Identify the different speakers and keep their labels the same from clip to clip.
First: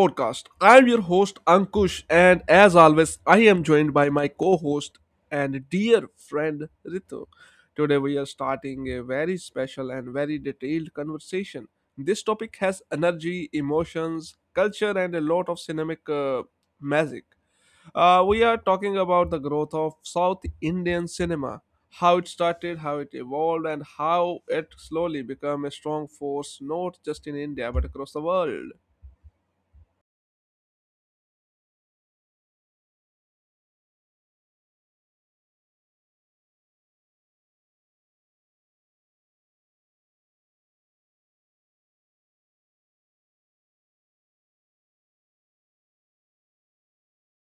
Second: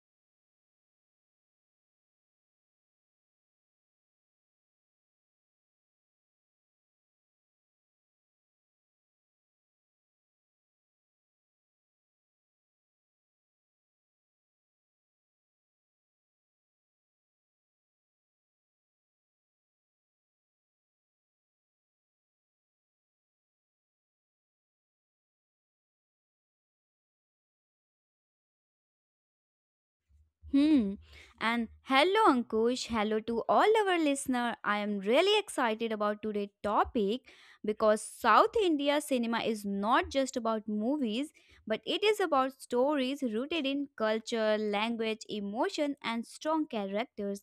Speaker 1: podcast. I'm your host, Ankush, and as always, I am joined by my co host and dear friend, Ritu. Today, we are starting a very special and very detailed conversation. This topic has energy, emotions, culture, and a lot of cinematic magic. We are talking about the growth of South Indian cinema, how it started, how it evolved, and how it slowly became a strong force not just in India but across the world.
Speaker 2: Hmm. And hello, Ankush. Hello to all our listener. I am really excited about today's topic because South India cinema is not just about movies, but it is about stories rooted in culture, language, emotion, and strong characters.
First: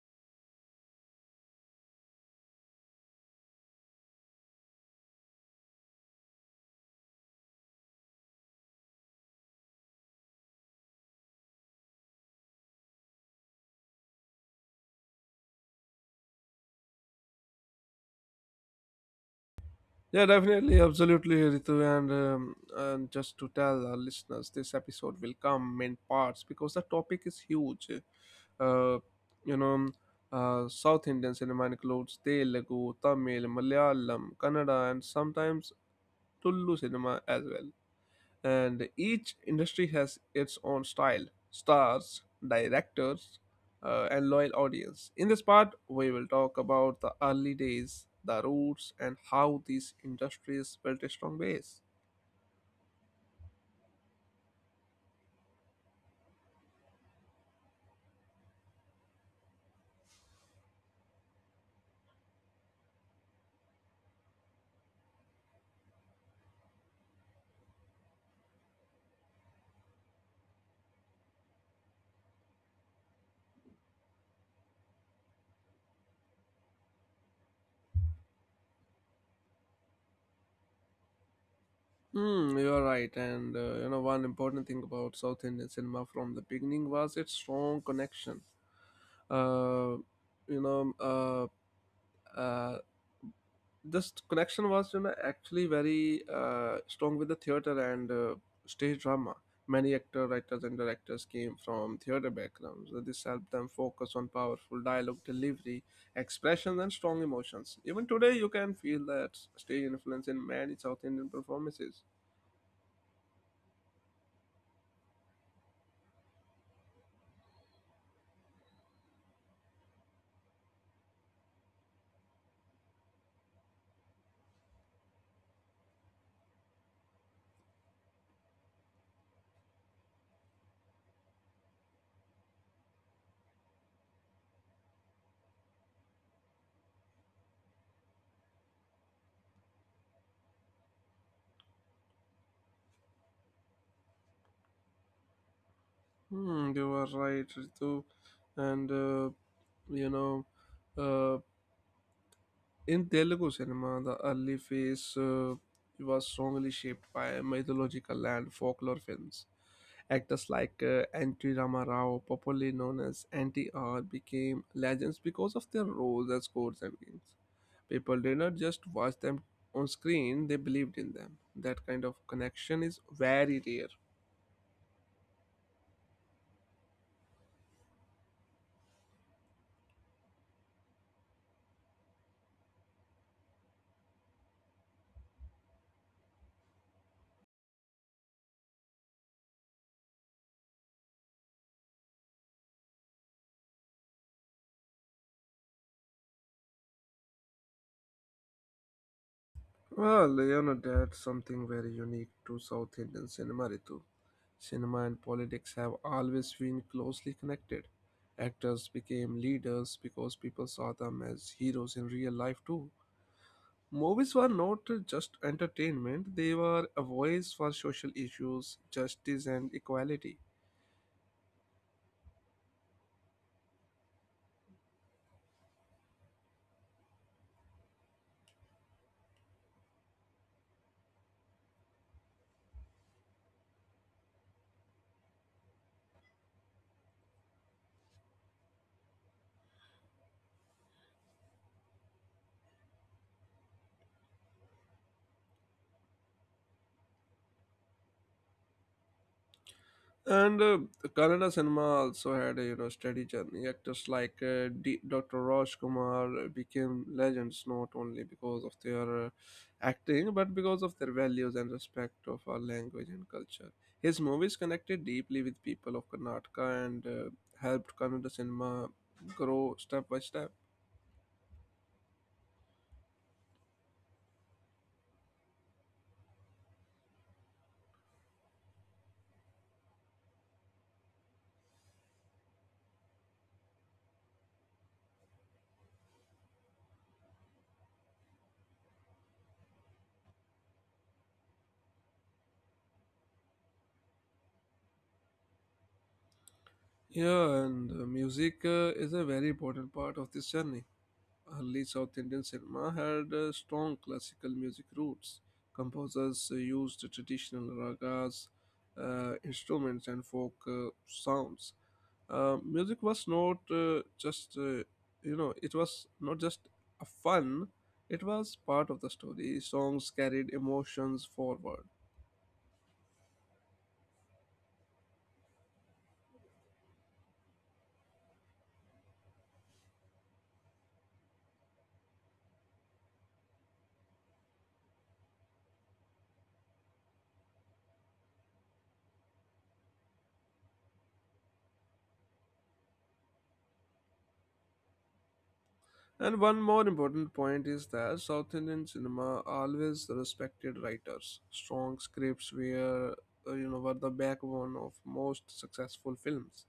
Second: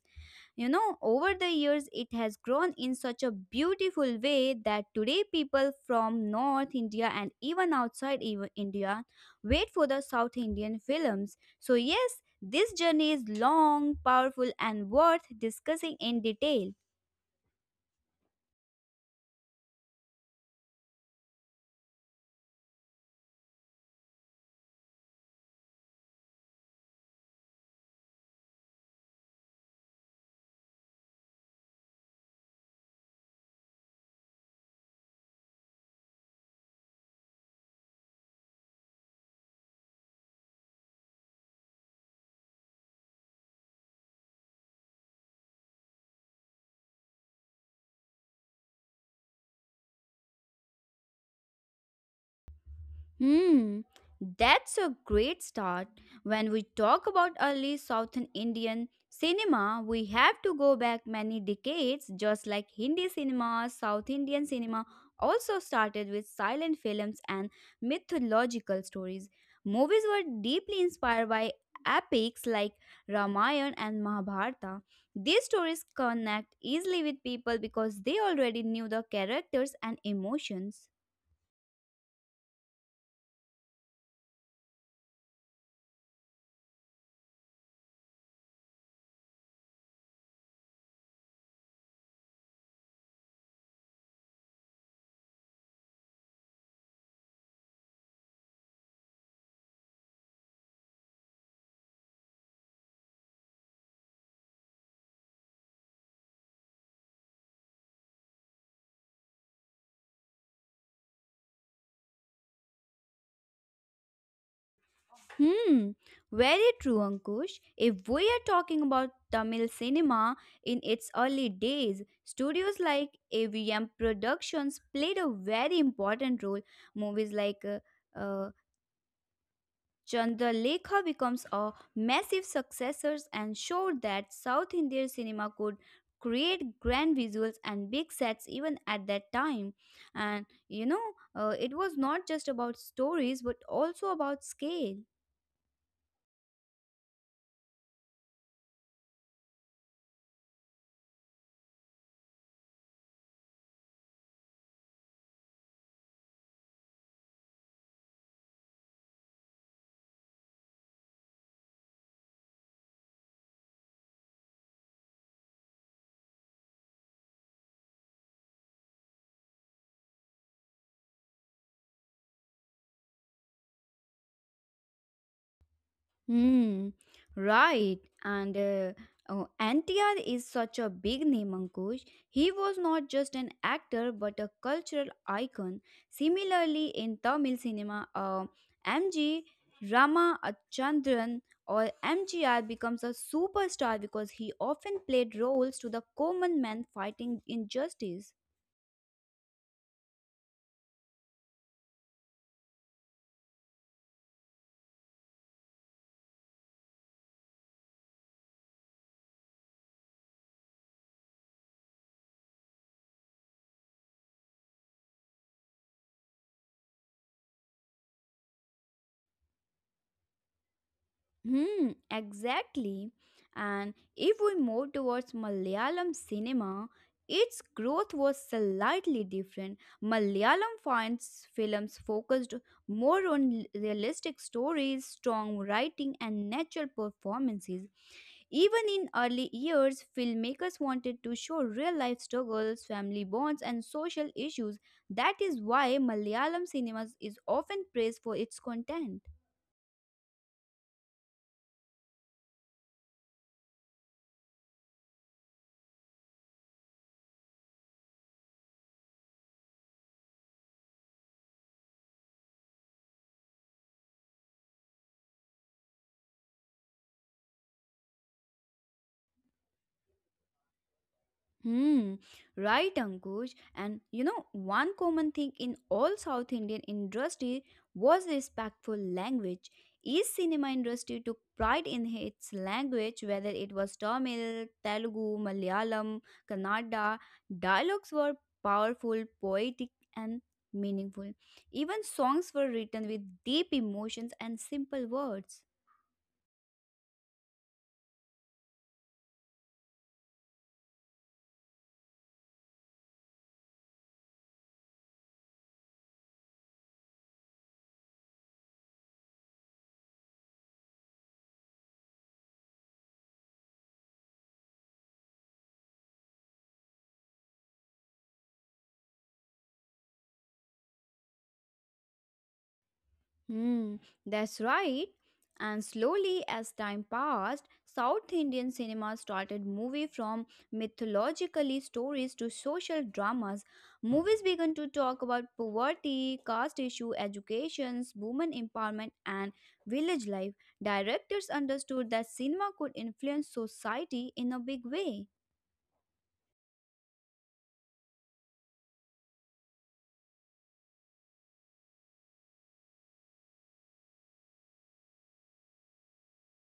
Speaker 2: Over the years, it has grown in such a beautiful way that today people from North India and even outside even India wait for the South Indian films. So, yes, this journey is long, powerful, and worth discussing in detail.
Speaker 1: Yeah, definitely, absolutely, Ritu. And just to tell our listeners, this episode will come in parts because the topic is huge. Uh, you know, South Indian cinema includes Telugu, Tamil, Malayalam, Kannada, and sometimes Tulu cinema as well. And each industry has its own style, stars, directors, and loyal audience. In this part, we will talk about the early days, the roots, and how these industries built a strong base.
Speaker 2: Hmm, that's a great start. When we talk about early Southern Indian cinema, we have to go back many decades. Just like Hindi cinema, South Indian cinema also started with silent films and mythological stories. Movies were deeply inspired by epics like Ramayana and Mahabharata. These stories connect easily with people because they already knew the characters and emotions.
Speaker 1: Hmm, you're right, and you know, one important thing about South Indian cinema from the beginning was its strong connection. Uh, you know, uh, uh, this connection was, you know, actually very strong, with the theater and stage drama. Many actor writers and directors came from theater backgrounds. So this helped them focus on powerful dialogue delivery, expressions, and strong emotions. Even today you can feel that stage influence in many South Indian performances.
Speaker 2: Hmm, very true, Ankush. If we are talking about Tamil cinema in its early days, studios like AVM Productions played a very important role. Movies like uh, Chandralekha becomes a massive successors and showed that South Indian cinema could create grand visuals and big sets even at that time. And it was not just about stories but also about scale.
Speaker 1: Hmm, you are right, Ritu. And you know uh, in Telugu cinema, the early phase was strongly shaped by mythological and folklore films. Actors like Anti Rama Rao, popularly known as Anti R, became legends because of their roles as gods and kings. People did not just watch them on screen, they believed in them. That kind of connection is very rare.
Speaker 2: Hmm, right. And Oh, NTR is such a big name, Ankush. He was not just an actor but a cultural icon. Similarly, in Tamil cinema, MG Rama Chandran or MGR becomes a superstar because he often played roles to the common man fighting injustice.
Speaker 1: Well, you know, that's something very unique to South Indian cinema, Ritu. Cinema and politics have always been closely connected. Actors became leaders because people saw them as heroes in real life, too. Movies were not just entertainment, they were a voice for social issues, justice, and equality.
Speaker 2: Hmm, exactly. And if we move towards Malayalam cinema, its growth was slightly different. Malayalam finds films focused more on realistic stories, strong writing, and natural performances. Even in early years, filmmakers wanted to show real life struggles, family bonds, and social issues. That is why Malayalam cinema is often praised for its content.
Speaker 1: And Kannada cinema also had a, you know, steady journey. Actors like Dr. Raj Kumar became legends not only because of their acting but because of their values and respect of our language and culture. His movies connected deeply with people of Karnataka and helped Kannada cinema grow step by step.
Speaker 2: Hmm, right, Ankush. And one common thing in all South Indian industry was respectful language. Each cinema industry took pride in its language, whether it was Tamil, Telugu, Malayalam, Kannada. Dialogues were powerful, poetic, and meaningful. Even songs were written with deep emotions and simple words.
Speaker 1: Yeah, and music is a very important part of this journey. Early South Indian cinema had strong classical music roots. Composers used traditional ragas, instruments, and folk sounds. Music was not just, you know, it was not just a fun, it was part of the story. Songs carried emotions forward.
Speaker 2: Hmm, that's right. And slowly, as time passed, South Indian cinema started moving from mythologically stories to social dramas. Movies began to talk about poverty, caste issue, educations, women empowerment, and village life. Directors understood that cinema could influence society in a big way.
Speaker 1: And one more important point is that South Indian cinema always respected writers. Strong scripts were, were the backbone of most successful films.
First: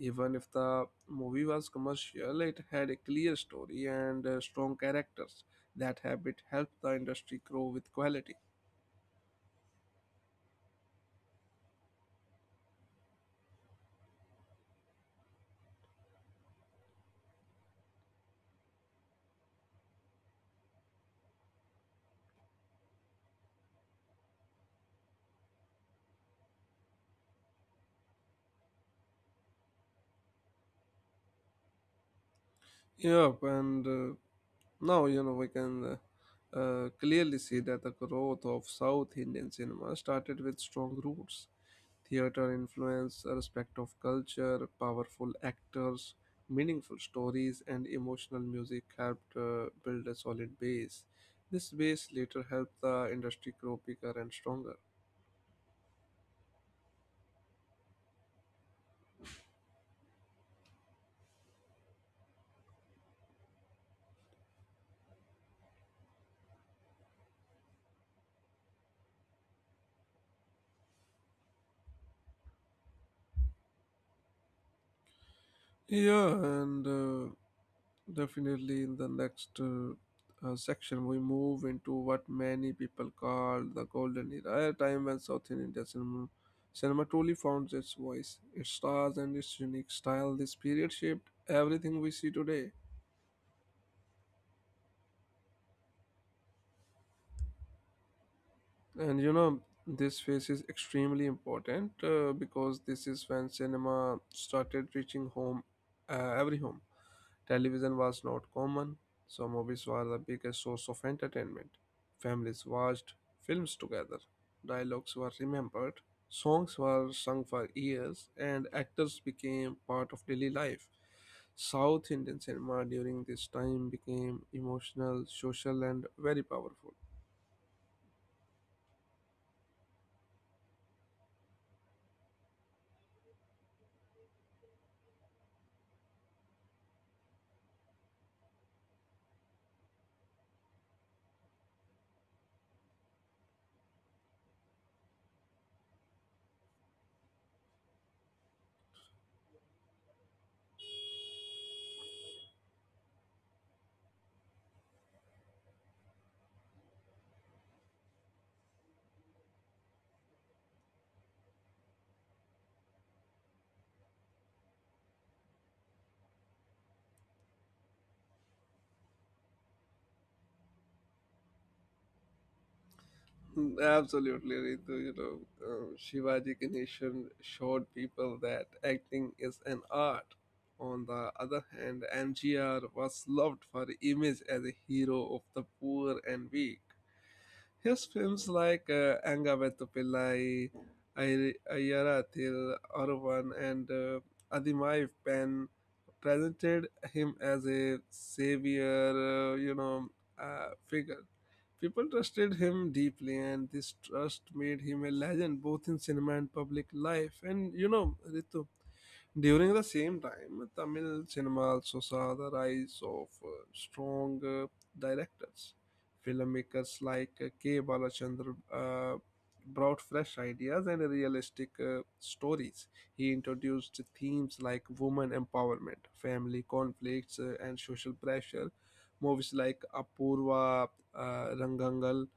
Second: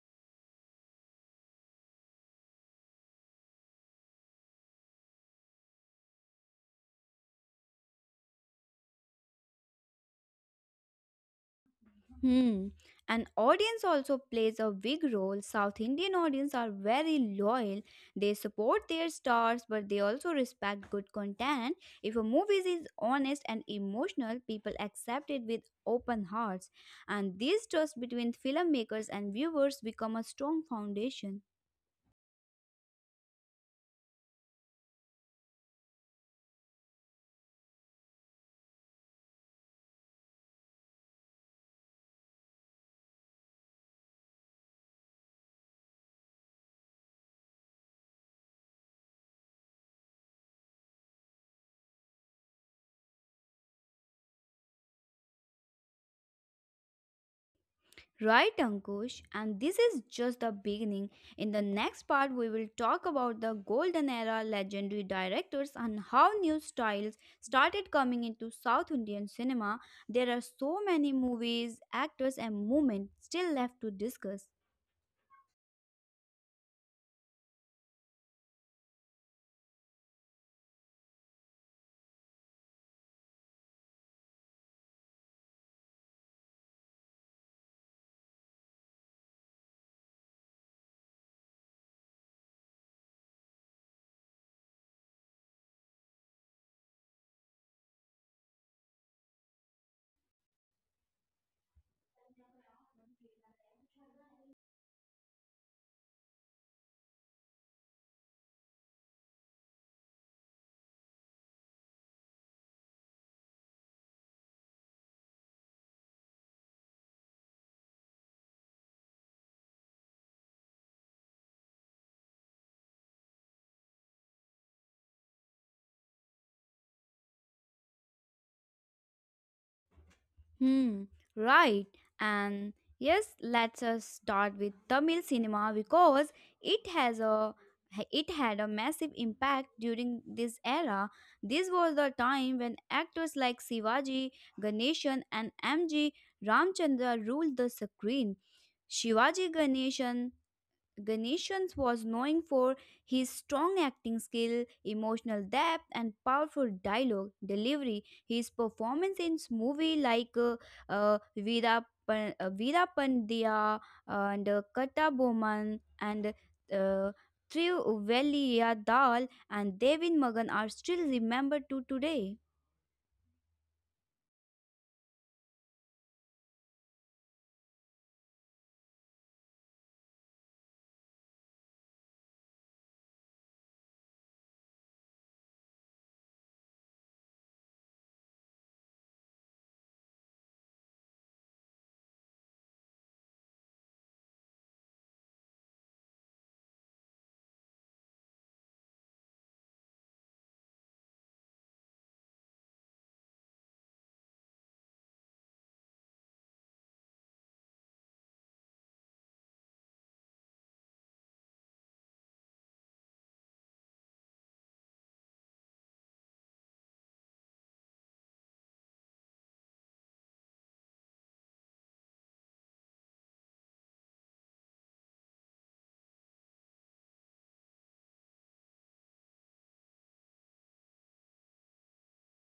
Speaker 1: Even if the movie was commercial, it had a clear story and strong characters. That habit helped the industry grow with quality.
Speaker 2: Hmm. And audience also plays a big role. South Indian audience are very loyal. They support their stars, but they also respect good content. If a movie is honest and emotional, people accept it with open hearts. And this trust between filmmakers and viewers become a strong foundation.
Speaker 1: Yep, and now, you know, we can clearly see that the growth of South Indian cinema started with strong roots, theater influence, a respect of culture, powerful actors, meaningful stories, and emotional music helped build a solid base. This base later helped the industry grow bigger and stronger.
Speaker 2: Right, Ankush, and this is just the beginning. In the next part, we will talk about the golden era legendary directors and how new styles started coming into South Indian cinema. There are so many movies, actors, and movements still left to discuss.
Speaker 1: Yeah, and definitely, in the next section, we move into what many people call the golden era, a time when cinema truly found its voice, its stars, and its unique style. This period shaped everything we see today. And you know, this phase is extremely important because this is when cinema started reaching every home. Television was not common, so movies were the biggest source of entertainment. Families watched films together, dialogues were remembered, songs were sung for years, and actors became part of daily life. South Indian cinema during this time became emotional, social, and very powerful.
Speaker 2: Hmm, right. And yes, let's us start with Tamil cinema because it has a it had a massive impact during this era. This was the time when actors like Shivaji, Ganeshan and MG Ramchandra ruled the screen. Shivaji Ganeshans was known for his strong acting skill, emotional depth, and powerful dialogue delivery. His performance in movies like Veera Pandya and Kata Boman and uh, Trivaliya Dal and Devin Magan are still remembered to today.
Speaker 1: Absolutely, Ritu. You know, Shivaji Ganeshan showed people that acting is an art. On the other hand, MGR was loved for image as a hero of the poor and weak. His films like Anga Vettu Pillai, Ayarathil, Aruvan, and Adimai Pen presented him as a savior, figure. People trusted him deeply, and this trust made him a legend both in cinema and public life. And you know, Ritu, during the same time, Tamil cinema also saw the rise of strong directors. Filmmakers like K. Balachandran brought fresh ideas and realistic stories. He introduced themes like woman empowerment, family conflicts, and social pressure. Movies like Apurva, uh, Rangangal,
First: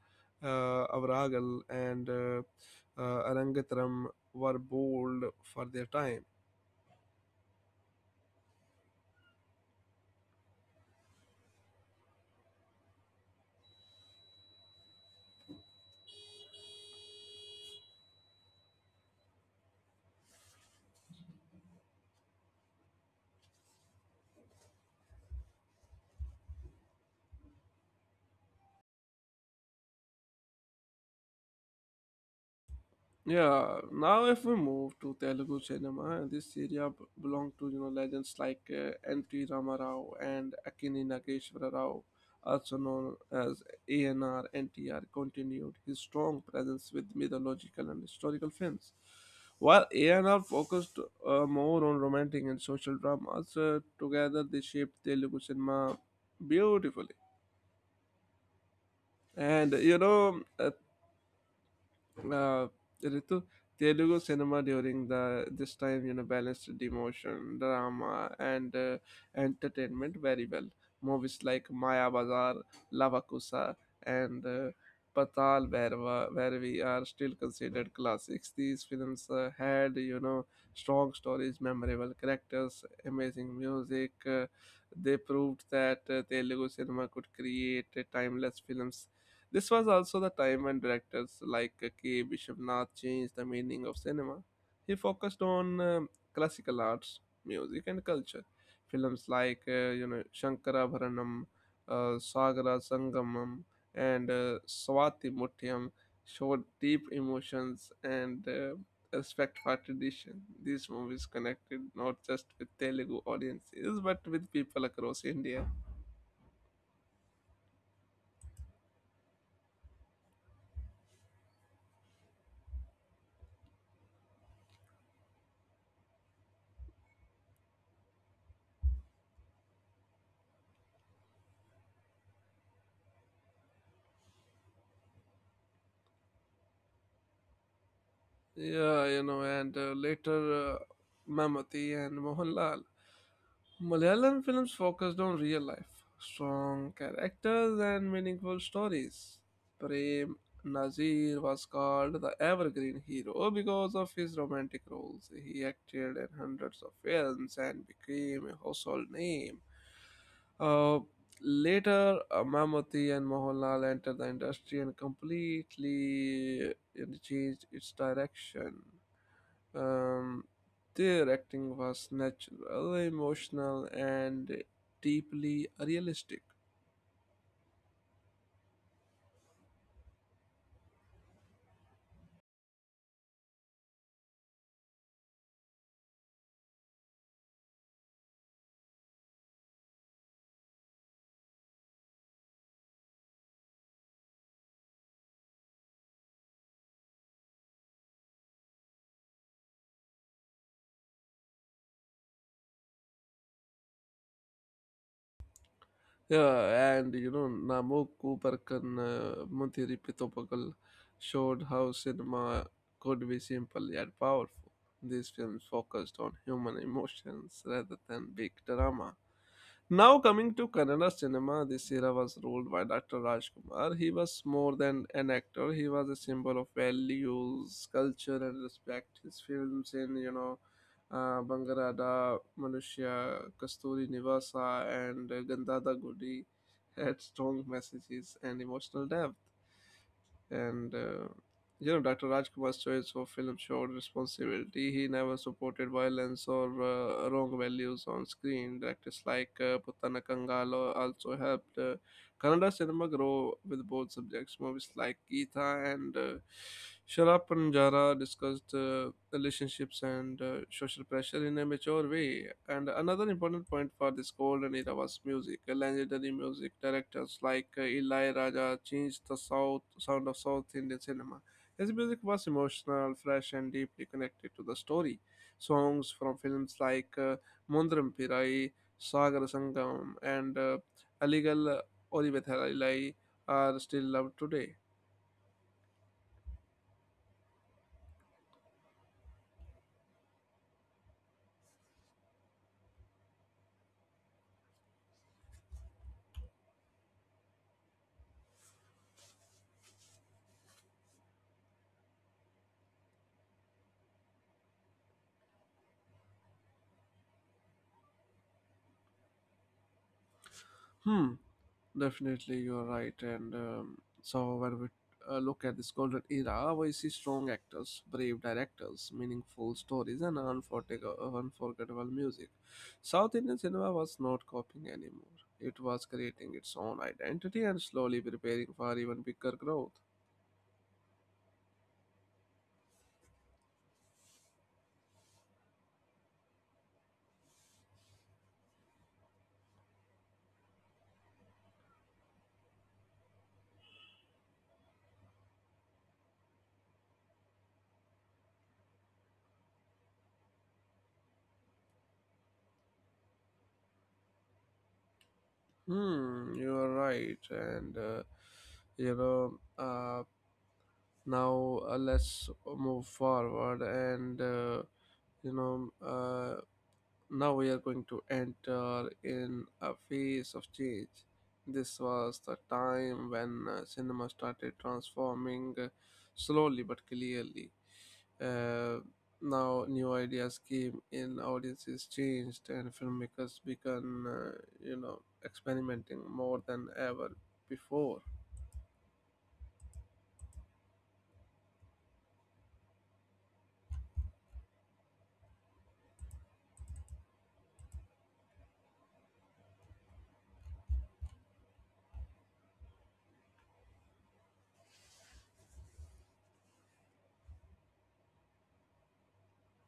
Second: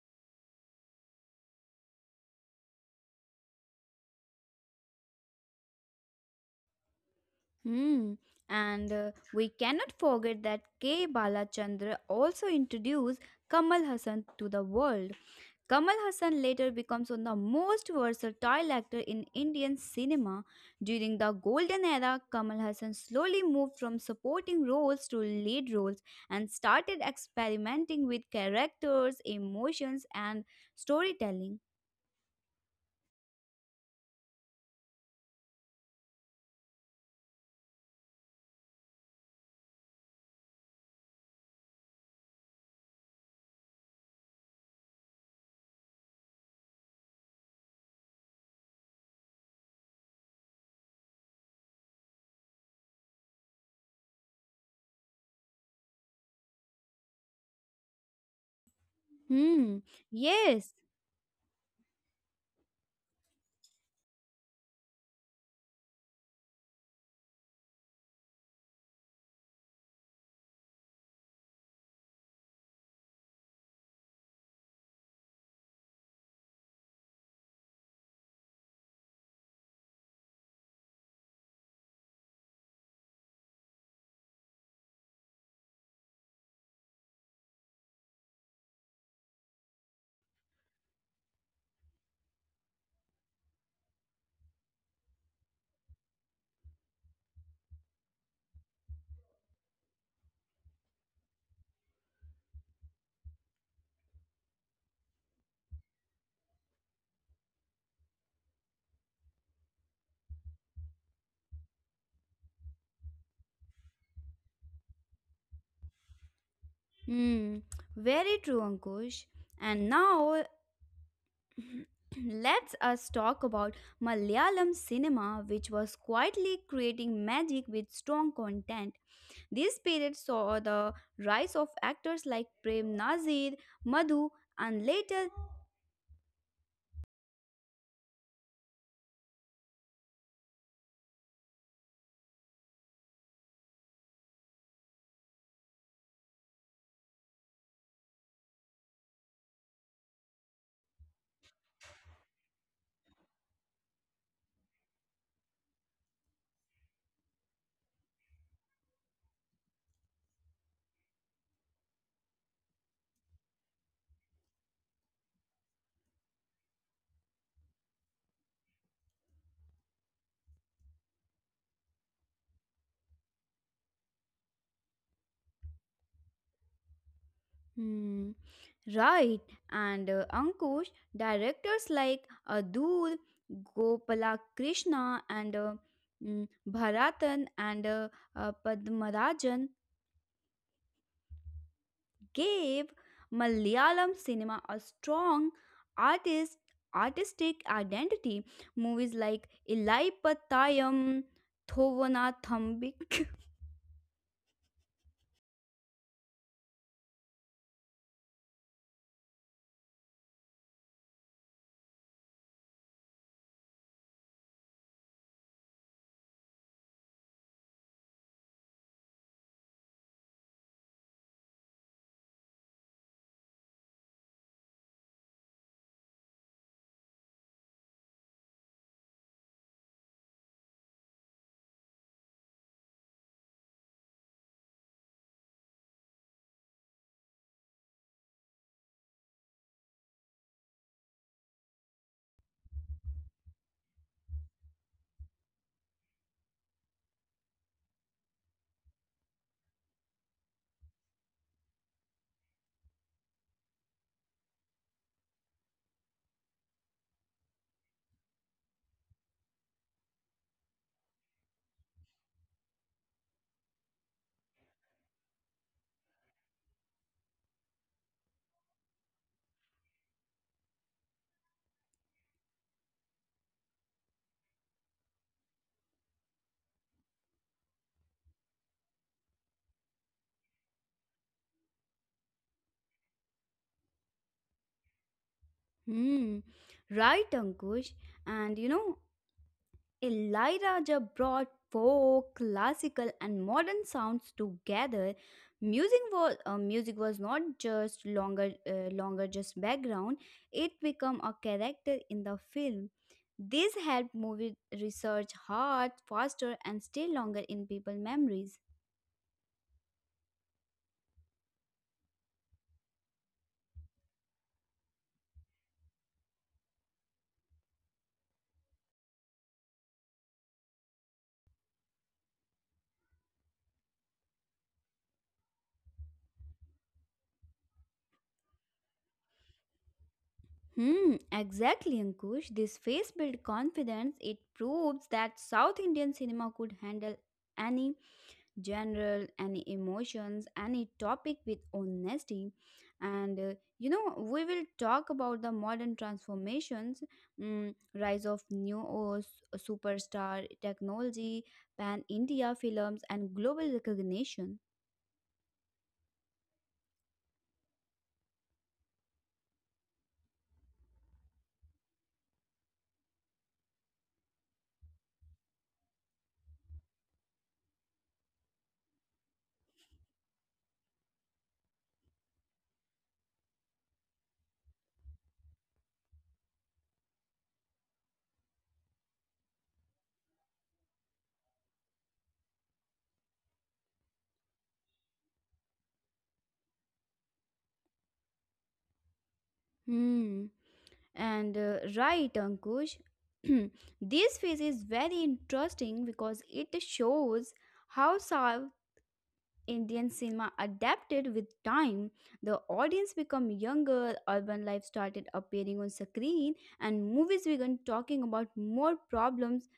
Speaker 1: Avaragal, and Arangatram were bold for their time.
Speaker 2: Hmm. And We cannot forget that K. Balachandra also introduced Kamal Hassan to the world. Kamal Hassan later becomes one of the most versatile actor in Indian cinema. During the golden era, Kamal Hassan slowly moved from supporting roles to lead roles and started experimenting with characters, emotions and storytelling.
Speaker 1: Yeah, now if we move to Telugu cinema, this area belonged to, you know, legends like N.T. Rama Rao and Akini Nageshwara Rao, also known as ANR. NTR continued his strong presence with mythological and historical films. While ANR focused more on romantic and social dramas, together they shaped Telugu cinema beautifully. And
Speaker 2: Hmm,
Speaker 1: you know,
Speaker 2: yes.
Speaker 1: uh, Ritu, Telugu cinema during the this time, you know, balanced the emotion, drama, and entertainment very well. Movies like Maya Bazaar, Lavakusa, and Patal Bhairava, where we are still considered classics. These films had, you know, strong stories, memorable characters, amazing music. They proved that Telugu cinema could create timeless films. This was also the time when directors like K. Vishwanath changed the meaning of cinema. He focused on classical arts, music, and culture. Films like Shankarabharanam, Sagara Sangamam, and Swati Mutyam showed deep emotions and respect for tradition. These movies connected not just with Telugu audiences but with people across India.
Speaker 2: Hmm, very true, Ankush. And now let's us talk about Malayalam cinema which was quietly creating magic with strong content. This period saw the rise of actors like Prem Nazir, Madhu, and later,
Speaker 1: Yeah, you know, and later Mammootty and Mohanlal. Malayalam films focused on real life, strong characters, and meaningful stories. Prem Nazir was called the evergreen hero because of his romantic roles. He acted in hundreds of films and became a household name. Uh, later, Mammootty and Mohanlal entered the industry and completely it changed its direction. Um, their acting was natural, emotional, and deeply realistic.
Speaker 2: hmm. Right and Ankush, directors like Adur, Gopala Krishna, and Bharatan, and Padmarajan gave Malayalam cinema a strong artist artistic identity. Movies like Ilai Pattayam, Thovanathambi.
Speaker 1: Yeah, and you know, Namok Kubarkan Muthiri Pithopagal showed how cinema could be simple yet powerful. These films focused on human emotions rather than big drama. Now coming to Kannada cinema, this era was ruled by Dr. Rajkumar. He was more than an actor; he was a symbol of values, culture, and respect. His films in, Bangarada, Manushya, Kasturi Nivasa, and Gandhada Gudi had strong messages and emotional depth. And You know, Dr. Rajkumar's choice for film showed responsibility. He never supported violence or wrong values on screen. Directors like Putana Kangal also helped. Kannada cinema grow with both subjects. Movies like Geetha and Sharap Panjara discussed relationships and social pressure in a mature way. And another important point for this golden era was music. Legendary music directors like Eli Raja changed the south sound of South Indian cinema. His music was emotional, fresh, and deeply connected to the story. Songs from films like Mundram Pirai, Sagar Sangam, and Aligal Olivia Thalai are still loved today.
Speaker 2: Hmm, right, Ankush. And you know, Eli Raja brought folk, classical, and modern sounds together. Music was not just longer just background. It became a character in the film. This helped movie research hard, faster, and stay longer in people memories.
Speaker 1: Hmm, definitely you're right. And so when we look at this golden era, we see strong actors, brave directors, meaningful stories, and unforgettable music. South Indian cinema was not copying anymore. It was creating its own identity and slowly preparing for even bigger growth.
Speaker 2: Hmm, exactly, Ankush. This face built confidence. It proves that South Indian cinema could handle any any emotions any topic with honesty, and we will talk about the modern transformations, rise of new superstar technology, pan India films, and global recognition.
Speaker 1: Hmm, you are right. And, you know, now Let's move forward and, you know uh, now we are going to enter in a phase of change. This was the time when cinema started transforming slowly but clearly. uh, Now new ideas came in, audiences changed, and filmmakers began you know experimenting more than ever before.
Speaker 2: Hmm. and Right, Ankush. This phase is very interesting because it shows how South Indian cinema adapted with time. The audience became younger, urban life started appearing on screen, and movies began talking about more problems,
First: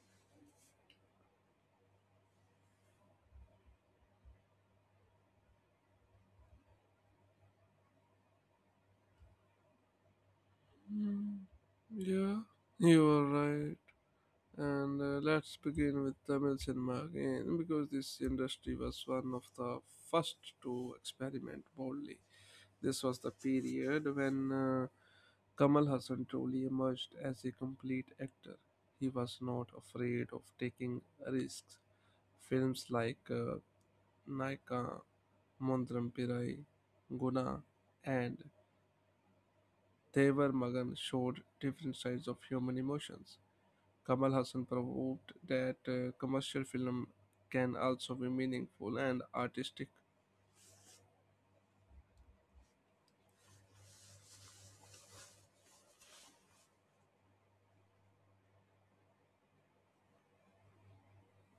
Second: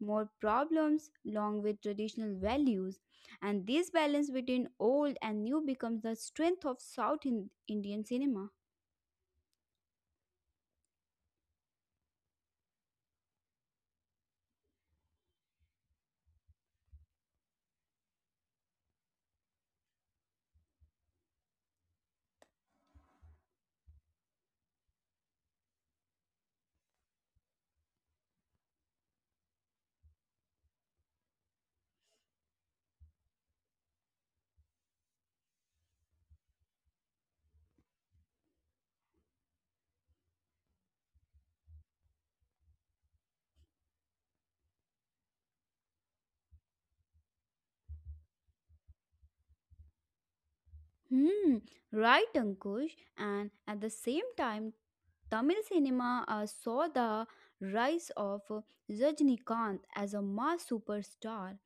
Speaker 2: more problems, along with traditional values. And this balance between old and new becomes the strength of South Indian cinema.
Speaker 1: Mm. Yeah, you are right. And let's begin with Tamil cinema again, because this industry was one of the first to experiment boldly. This was the period when Kamal Hassan truly emerged as a complete actor. He was not afraid of taking risks. Films like Naika, Mondram Pirai, Guna, and Devar Magan showed different sides of human emotions. Kamal Hassan proved that commercial film can also be meaningful and artistic.
Speaker 2: Hmm, right, Ankush. And at the same time, Tamil cinema saw the rise of Rajnikant as a mass superstar.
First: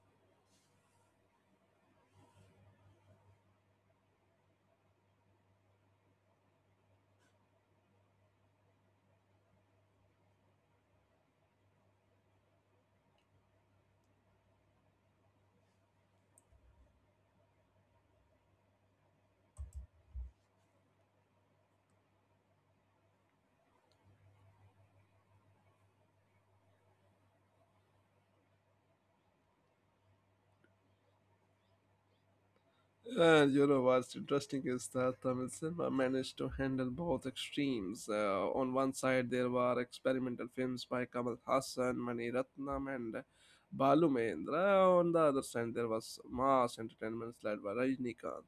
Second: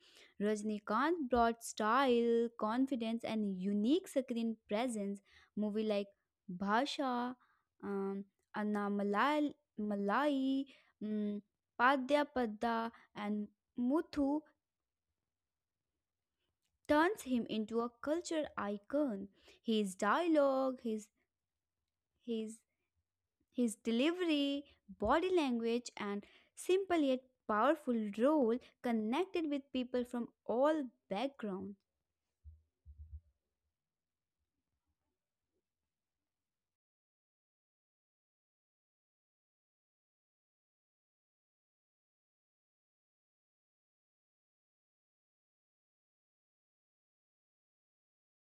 Speaker 2: Rajnikant brought style, confidence, and unique screen presence. Movie like Bhasha, um, Anna Malai, Malai, um, Padya Padda, and Muthu turns him into a culture icon. His dialogue, his His delivery, body language, and simple yet powerful role connected with people from all backgrounds.
Speaker 1: And you know what's interesting is that Tamil cinema managed to handle both extremes. On one side, there were experimental films by Kamal Hassan, Mani Ratnam, and Balu Mahendra. On the other side, there was mass entertainments led by Rajnikant.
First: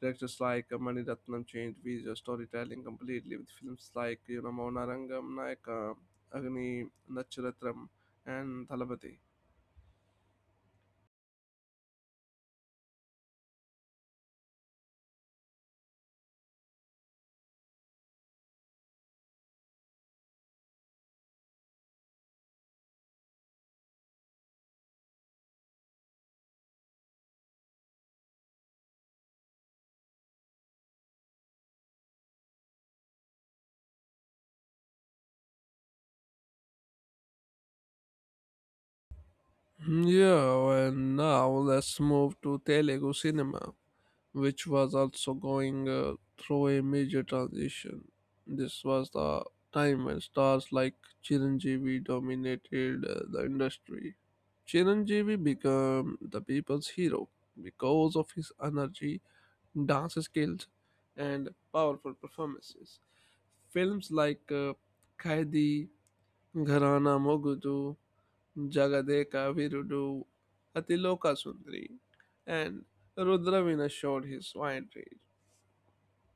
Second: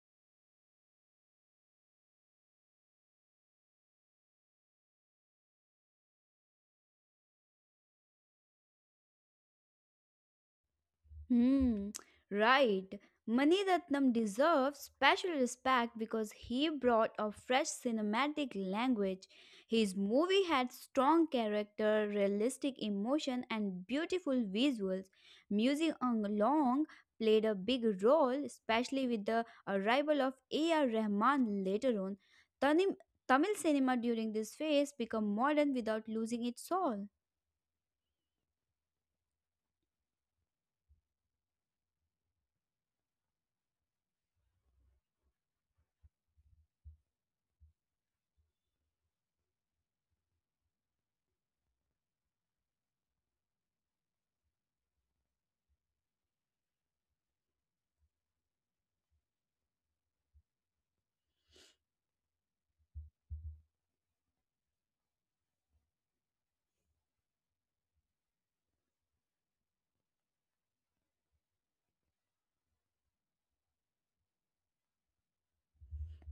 Speaker 1: Directors like Mani Ratnam changed visual storytelling completely with films like, you know, Maunarangam, Nayaka, Agni, Nacharatram, and Thalapathy.
Speaker 2: Hmm, right. Maniratnam deserves special respect because he brought a fresh cinematic language. His movie had strong character, realistic emotion, and beautiful visuals. Music along played a big role, especially with the arrival of A.R. Rahman later on. Tanim- Tamil cinema during this phase became modern without losing its soul.
Speaker 1: Yeah, and now let's move to Telugu cinema, which was also going through a major transition. This was the time when stars like Chiranjeevi dominated the industry. Chiranjeevi became the people's hero because of his energy, dance skills, and powerful performances. Films like Kaidi, Gharana Mogudu, Jagadeka Virudu, Atiloka Sundari, and Rudravina showed his winery.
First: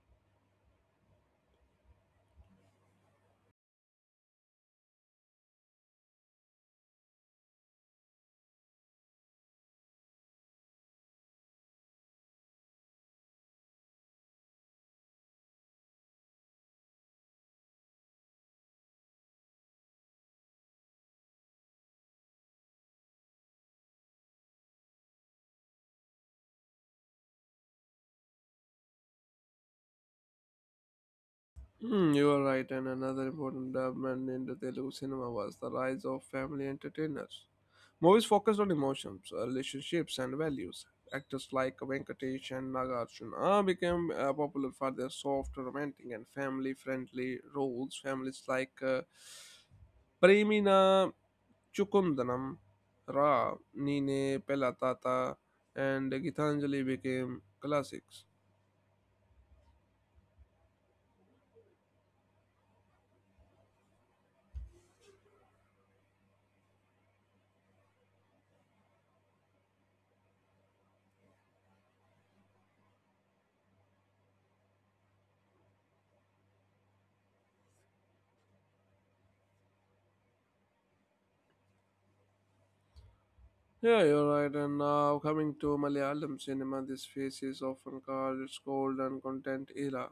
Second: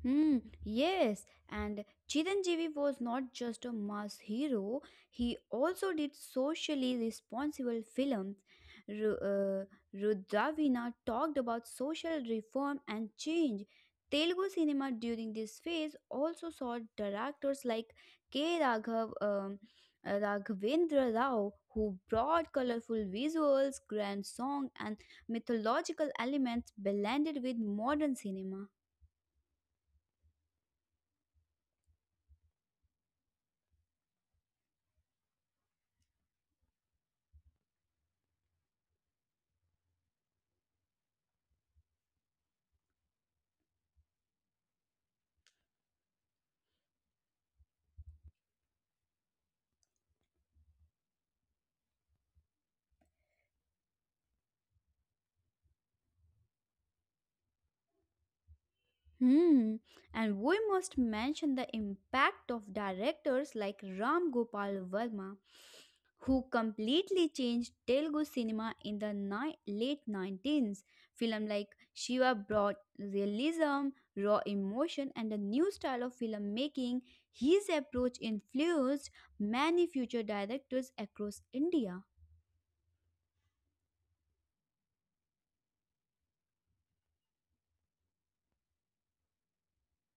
Speaker 2: Hmm, yes, and Chiranjeevi was not just a mass hero, he also did socially responsible films. Ru- uh, Rudravina talked about social reform and change. Telugu cinema during this phase also saw directors like K. Raghav, um, Raghavendra Rao, who brought colorful visuals, grand song, and mythological elements blended with modern cinema.
Speaker 1: Hmm, you are right, and another important development in the Telugu cinema was the rise of family entertainers. Movies focused on emotions, relationships, and values. Actors like Venkatesh and Nagarjuna became popular for their soft, romantic, and family friendly roles. Families like Premina Chukundanam, Ra, Nine Pelatata, and Gitanjali became classics.
Speaker 2: Hmm. And we must mention the impact of directors like Ram Gopal Verma, who completely changed Telugu cinema in the late 19th. Film like Shiva brought realism, raw emotion, and a new style of filmmaking. His approach influenced many future directors across India.
Speaker 1: Yeah, you're right. And now coming to Malayalam cinema, this phase is often called its golden content era.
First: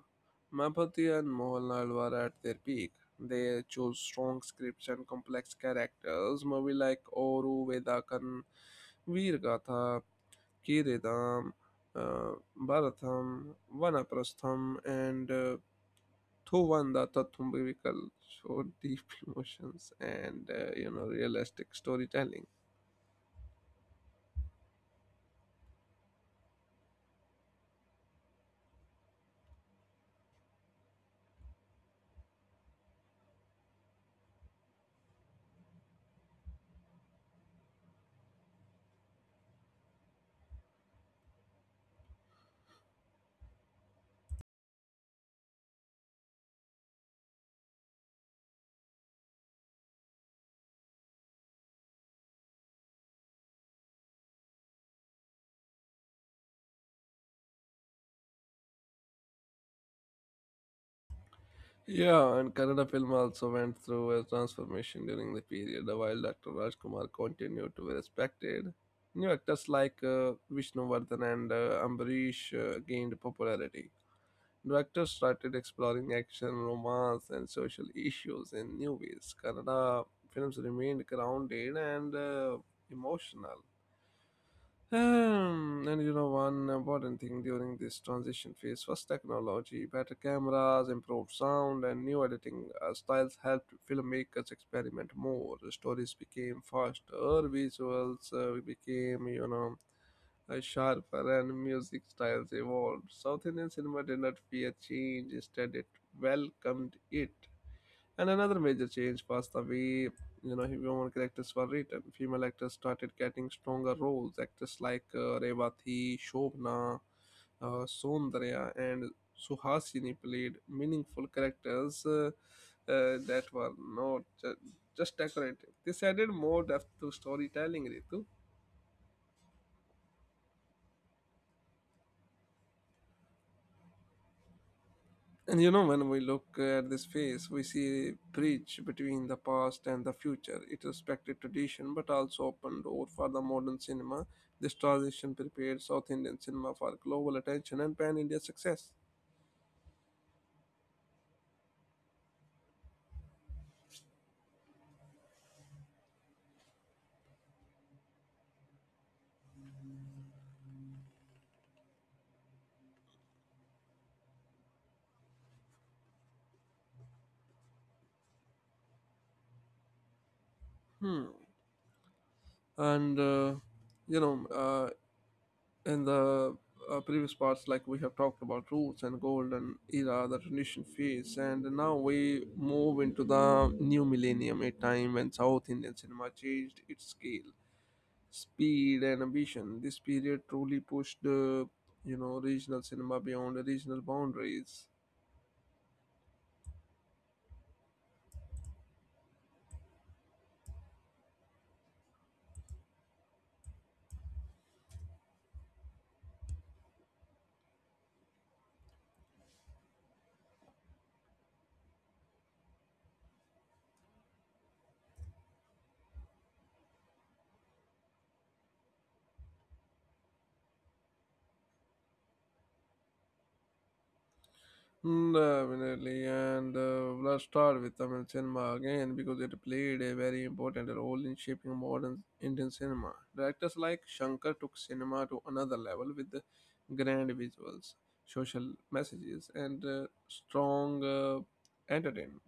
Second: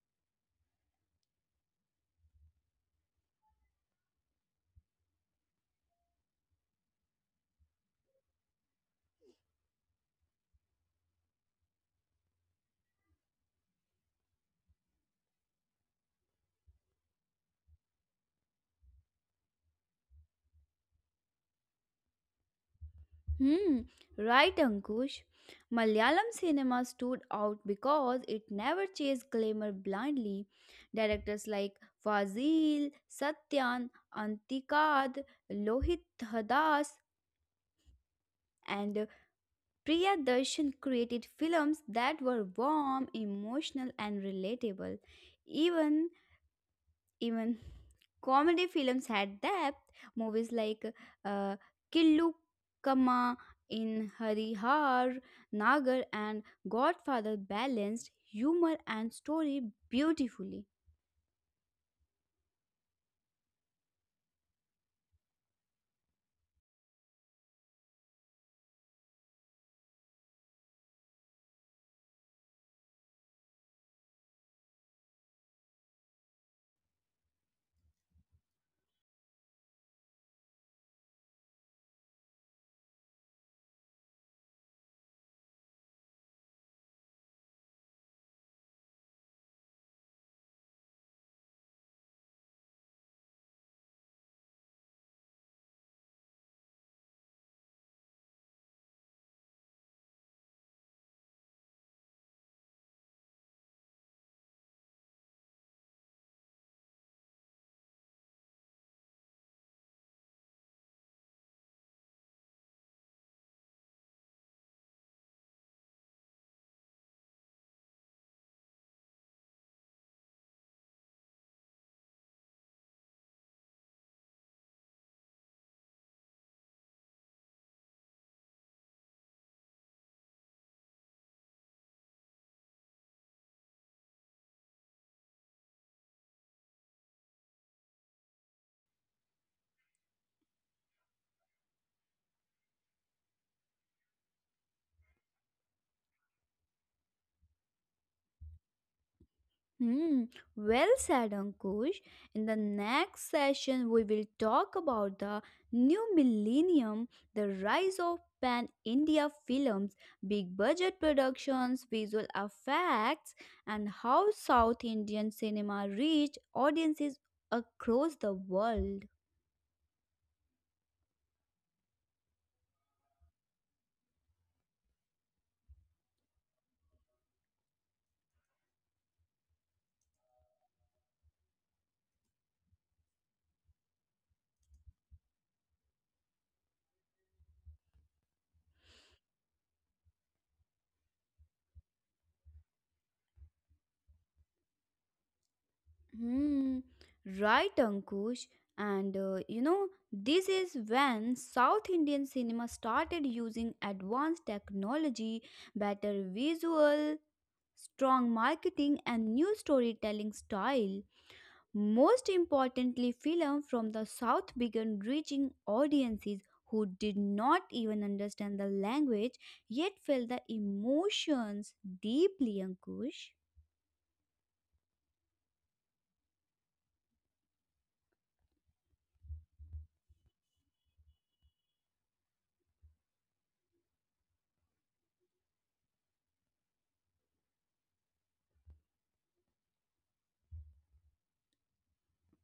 Speaker 1: Mampati and Mohanlal were at their peak. They chose strong scripts and complex characters. Movies like Oru, Vedakan, Veergatha, Kiridam, uh, Bharatham, Vanaprastham, and Thuvanda Tathumbikal showed deep emotions and uh, realistic storytelling.
Speaker 2: Hmm, right, Ankush. Malayalam cinema stood out because it never chased glamour blindly. Directors like Fazil, Satyan, Antikad, Lohit Hadas, and Priyadarshan created films that were warm, emotional, and relatable. Even Even comedy films had depth. Movies like uh, Killu Kama in Harihar, Nagar, and Godfather balanced humor and story beautifully.
Speaker 1: Yeah, and Kannada film also went through a transformation during the period, while Dr. Rajkumar continued to be respected. New actors like Vishnuvardhan and Ambarish gained popularity. Directors started exploring action, romance, and social issues in new ways. Kannada films remained grounded and emotional. And you know, one important thing during this transition phase was technology. Better cameras, improved sound, and new editing styles helped filmmakers experiment more. The stories became faster, visuals became, sharper, and music styles evolved. South Indian cinema did not fear change, instead, it welcomed it. And another major change was the way you know women characters were written. Female actors started getting stronger roles. Actors like Revati, Shobna, Soundarya, and Suhasini played meaningful characters that were not ju- just decorative. This added more depth to storytelling, Ritu. And you know, when we look at this phase, we see a bridge between the past and the future. It respected tradition but also opened door for the modern cinema. This transition prepared South Indian cinema for global attention and pan India success.
Speaker 2: Hmm, well said, Ankush. In the next session, we will talk about the new millennium, the rise of pan India films, big budget productions, visual effects, and how South Indian cinema reached audiences across the world.
Speaker 1: Hmm. And, you know, uh, in the previous parts, like we have talked about roots and golden era, the transition phase, and now we move into the new millennium, a time when South Indian cinema changed its scale speed and ambition. This period truly pushed, regional cinema beyond regional boundaries.
Speaker 2: Hmm, right, Ankush. And this is when South Indian cinema started using advanced technology, better visual, strong marketing, and new storytelling style. Most importantly, film from the South began reaching audiences who did not even understand the language yet felt the emotions deeply, Ankush.
Speaker 1: Mm, definitely, and let's start with Tamil cinema again because it played a very important role in shaping modern Indian cinema. Directors like Shankar took cinema to another level with the grand visuals, social messages, and strong entertainment.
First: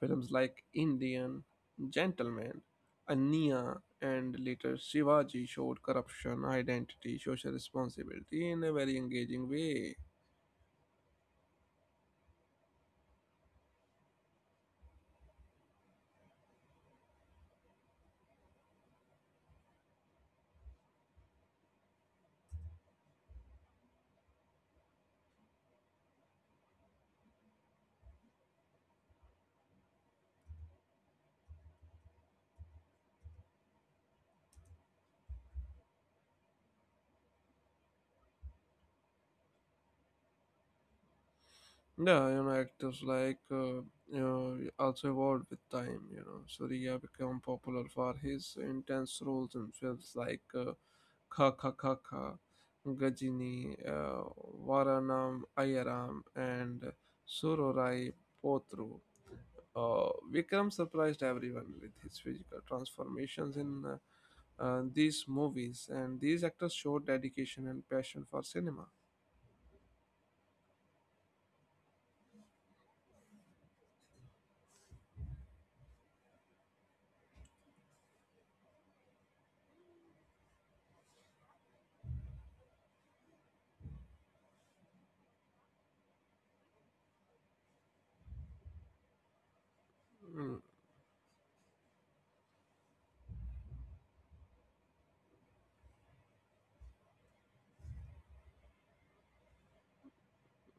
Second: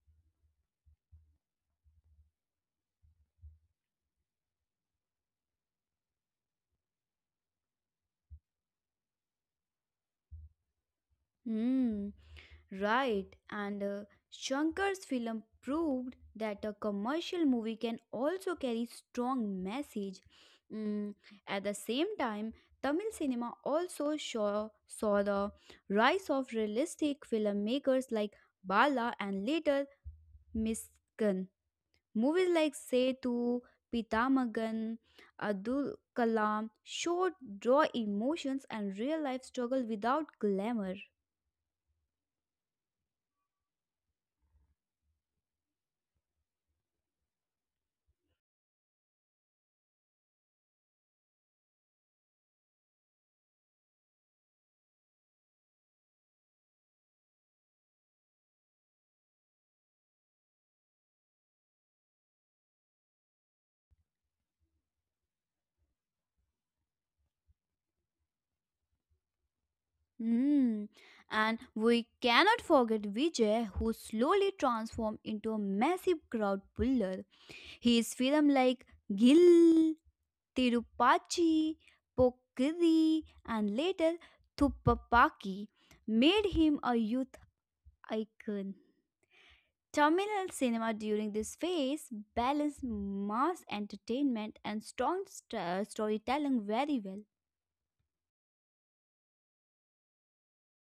Speaker 1: Films like Indian, Gentleman, Ania, and later Shivaji showed corruption, identity, social responsibility in a very engaging way.
Speaker 2: Hmm. Right, and Shankar's film proved that a commercial movie can also carry strong message. Mm, at the same time, Tamil cinema also saw the rise of realistic filmmakers like Bala and later Miskan. Movies like Setu, Pitamagan, Abdul Kalam showed raw emotions and real life struggle without glamour.
Speaker 1: Yeah, you know, actors like also evolved with time. You know, Surya became popular for his intense roles in films like Kha Kha Kha Kha, Gajini, Varanam Ayaram, and Surorai Potru. Uh, Vikram surprised everyone with his physical transformations in these movies, and these actors showed dedication and passion for cinema.
Speaker 2: Mm. And we cannot forget Vijay, who slowly transformed into a massive crowd puller. His film like Gil, Tirupachi, Pokkiri, and later Thuppapaki made him a youth icon. Tamil
Speaker 1: Mm,
Speaker 2: cinema during this phase balanced mass entertainment and storytelling very well.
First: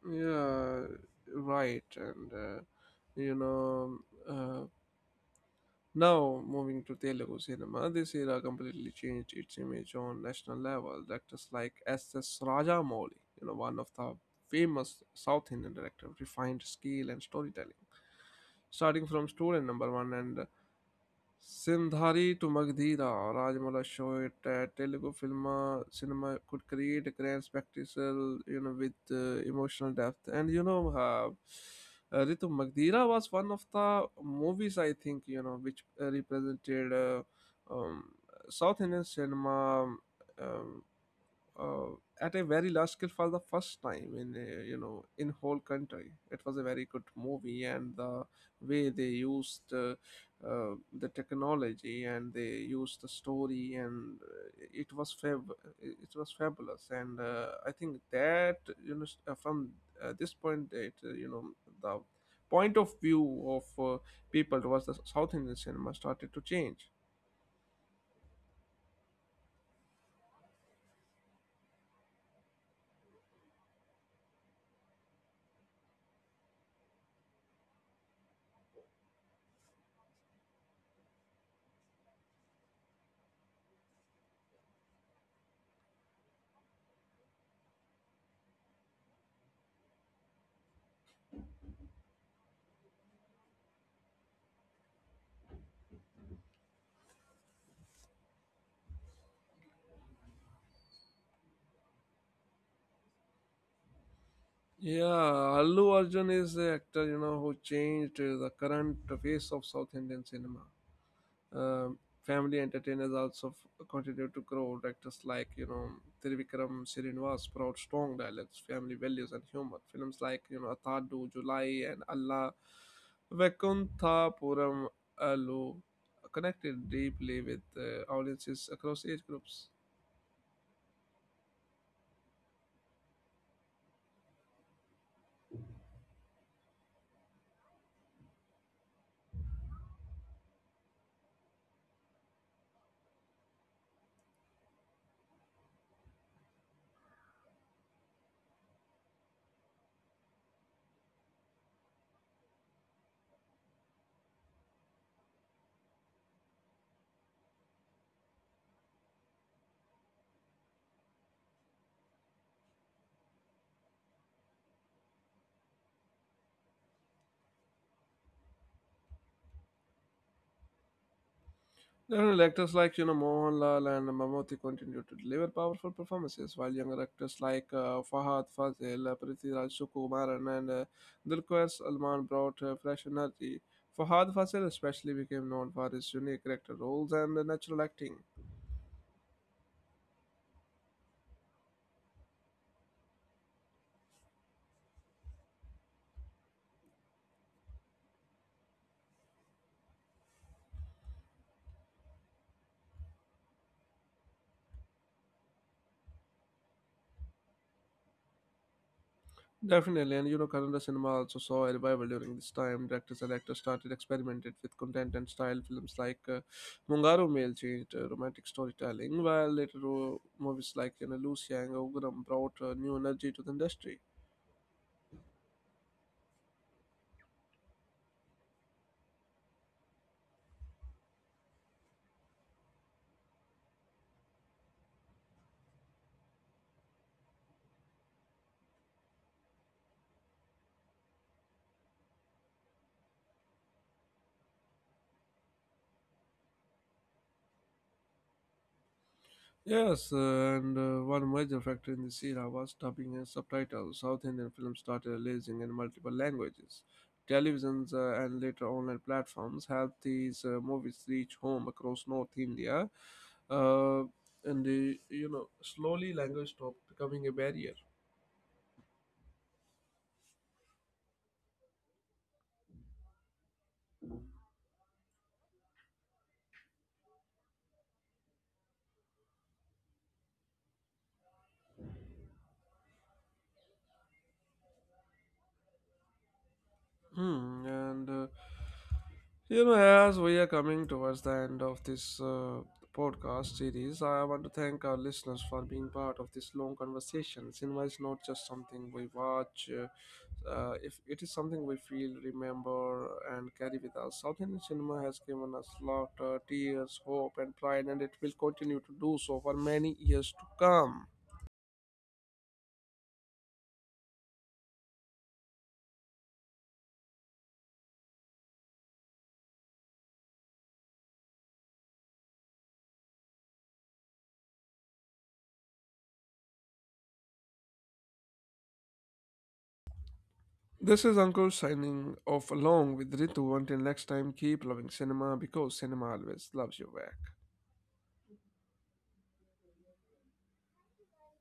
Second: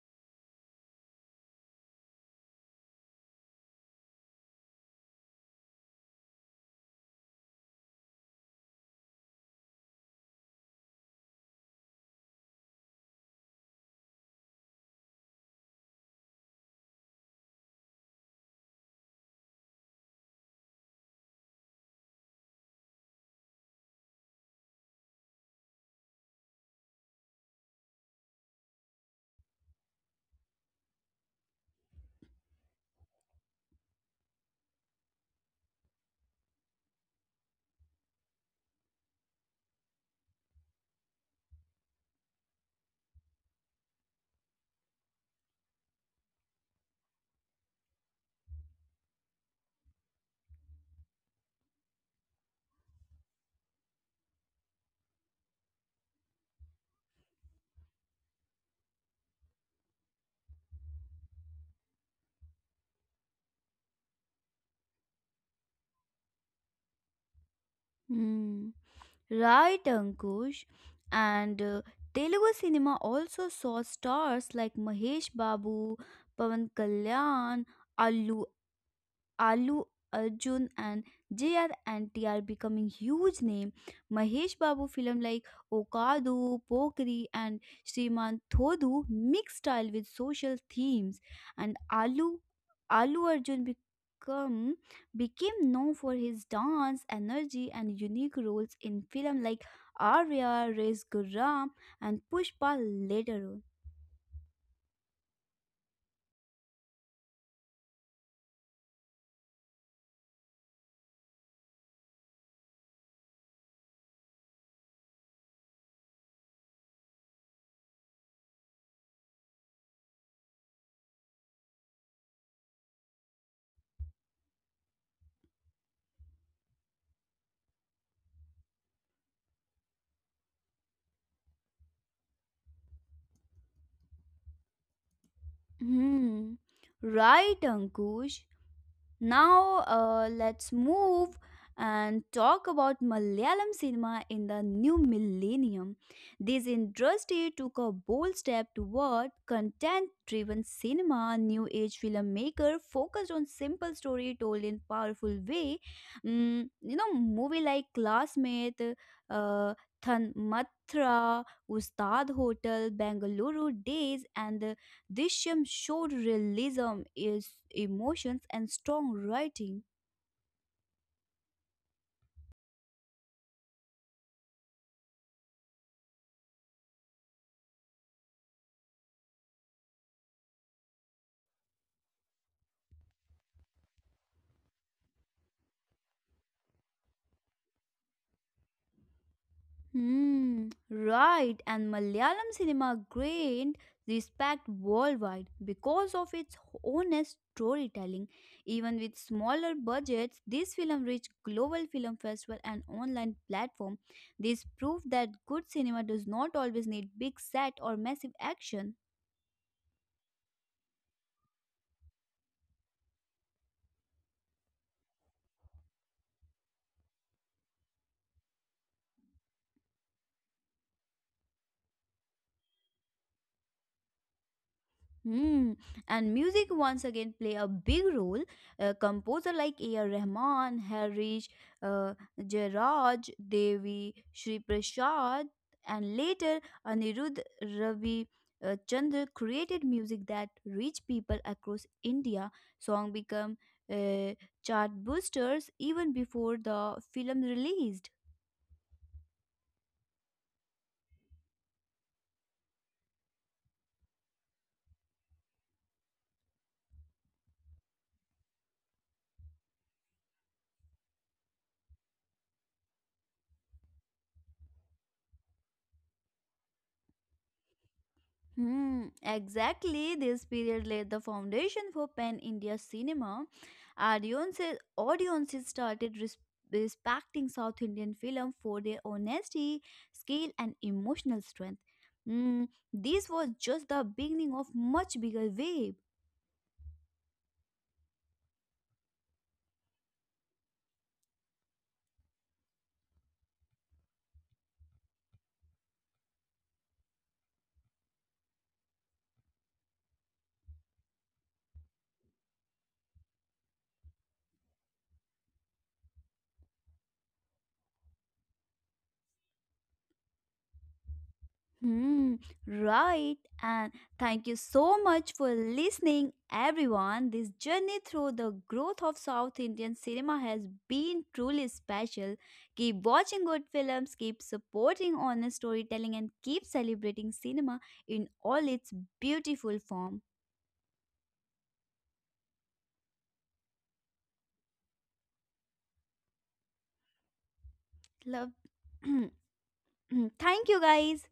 Speaker 1: yeah, right. And you know, uh, now moving to Telugu cinema, this era completely changed its image on national level. Directors like S S.S. Rajamouli, you know, one of the famous South Indian director, refined skill and storytelling. Starting from student number one and Sindhari to Magdira, Rajmala showed that Telugu film cinema could create a grand spectacle, you know, with emotional depth. And Ritu Magdira was one of the movies I think you know which represented um, South Indian cinema. Um, uh, at a very large scale for the first time in a, you know in whole country it was a very good movie and the way they used the technology and they used the story and it was fab it was fabulous and I think that you know from this point that you know the point of view of people towards the south indian cinema started to change.
Speaker 2: Hmm, right, Ankush. And Telugu cinema also saw stars like Mahesh Babu, Pavan Kalyan, Allu Alu Arjun, and JR and TR becoming huge name. Mahesh Babu film like Okadu, Pokri and Sriman Thodu mix style with social themes, and Alu Arjun become became known for his dance, energy and unique roles in film like Arya, Rez Gurram and Pushpa later on.
Speaker 1: Yeah, Allu Arjun is the actor you know who changed the current face of South Indian cinema. Um, family entertainers also continue to grow. Actors like you know Trivikram Srinivas brought strong dialects, family values, and humor. Films like you know Athadu, July, and Allah Vekunthapuram Allu connected deeply with audiences across age groups.
Speaker 2: Hmm, right, Ankush. Now, let's move and talk about Malayalam cinema in the new millennium. This industry took a bold step toward content driven cinema. New age filmmaker focused on simple story told in powerful way. Movie like Classmate, uh, Than Matra, Ustad Hotel, Bangalore Days, and this film showed realism is emotions and strong writing.
Speaker 1: Older actors like you know Mohanlal and Mammootty continued to deliver powerful performances, while younger actors like Fahad Fazil, Prithviraj Sukumaran, and Dulquer Salman brought fresh energy. Fahad Fazil especially became known for his unique character roles and natural acting.
Speaker 2: Hmm, right. And Malayalam cinema gained respect worldwide because of its honest storytelling. Even with smaller budgets, this film reached global film festival and online platform. This proved that good cinema does not always need big set or massive action.
Speaker 1: Definitely, and you know, Kannada cinema also saw a revival during this time. Directors and actors started experimented with content and style. Films like Mungaru Mail changed romantic storytelling, while later movies like you know, Lucy and Oguram brought new energy to the industry.
Speaker 2: Hmm. And music once again play a big role. Composer like A.R. Rahman, Harish, uh, Jairaj, Devi, Shri Prasad, and later Anirudh Ravi Chandra created music that reached people across India. Song become uh, chart boosters even before the film released.
Speaker 1: Yes, and one major factor in this era was dubbing and subtitles. South Indian films started releasing in multiple languages. Televisions and later online platforms helped these movies reach home across North India, uh, and the, you know slowly language stopped becoming a barrier.
Speaker 2: Hmm, exactly. This period laid the foundation for pan India cinema. Audiences started respecting South Indian film for their honesty, skill, and emotional strength. Hmm, this was just the beginning of much bigger wave.
Speaker 1: Hmm, and uh, you know, as we are coming towards the end of this podcast series, I want to thank our listeners for being part of this long conversation. Cinema is not just something we watch; if it is something we feel, remember, and carry with us. South Indian cinema has given us laughter, tears, hope, and pride, and it will continue to do so for many years to come.
Speaker 2: Hmm, right. And thank you so much for listening, everyone. This journey through the growth of South Indian cinema has been truly special. Keep watching good films, keep supporting honest storytelling, and keep celebrating cinema in all its beautiful form.
Speaker 1: This is Ankur signing off along with Ritu. Until next time, keep loving cinema because cinema always loves you back.
Speaker 2: Love. Thank you, guys.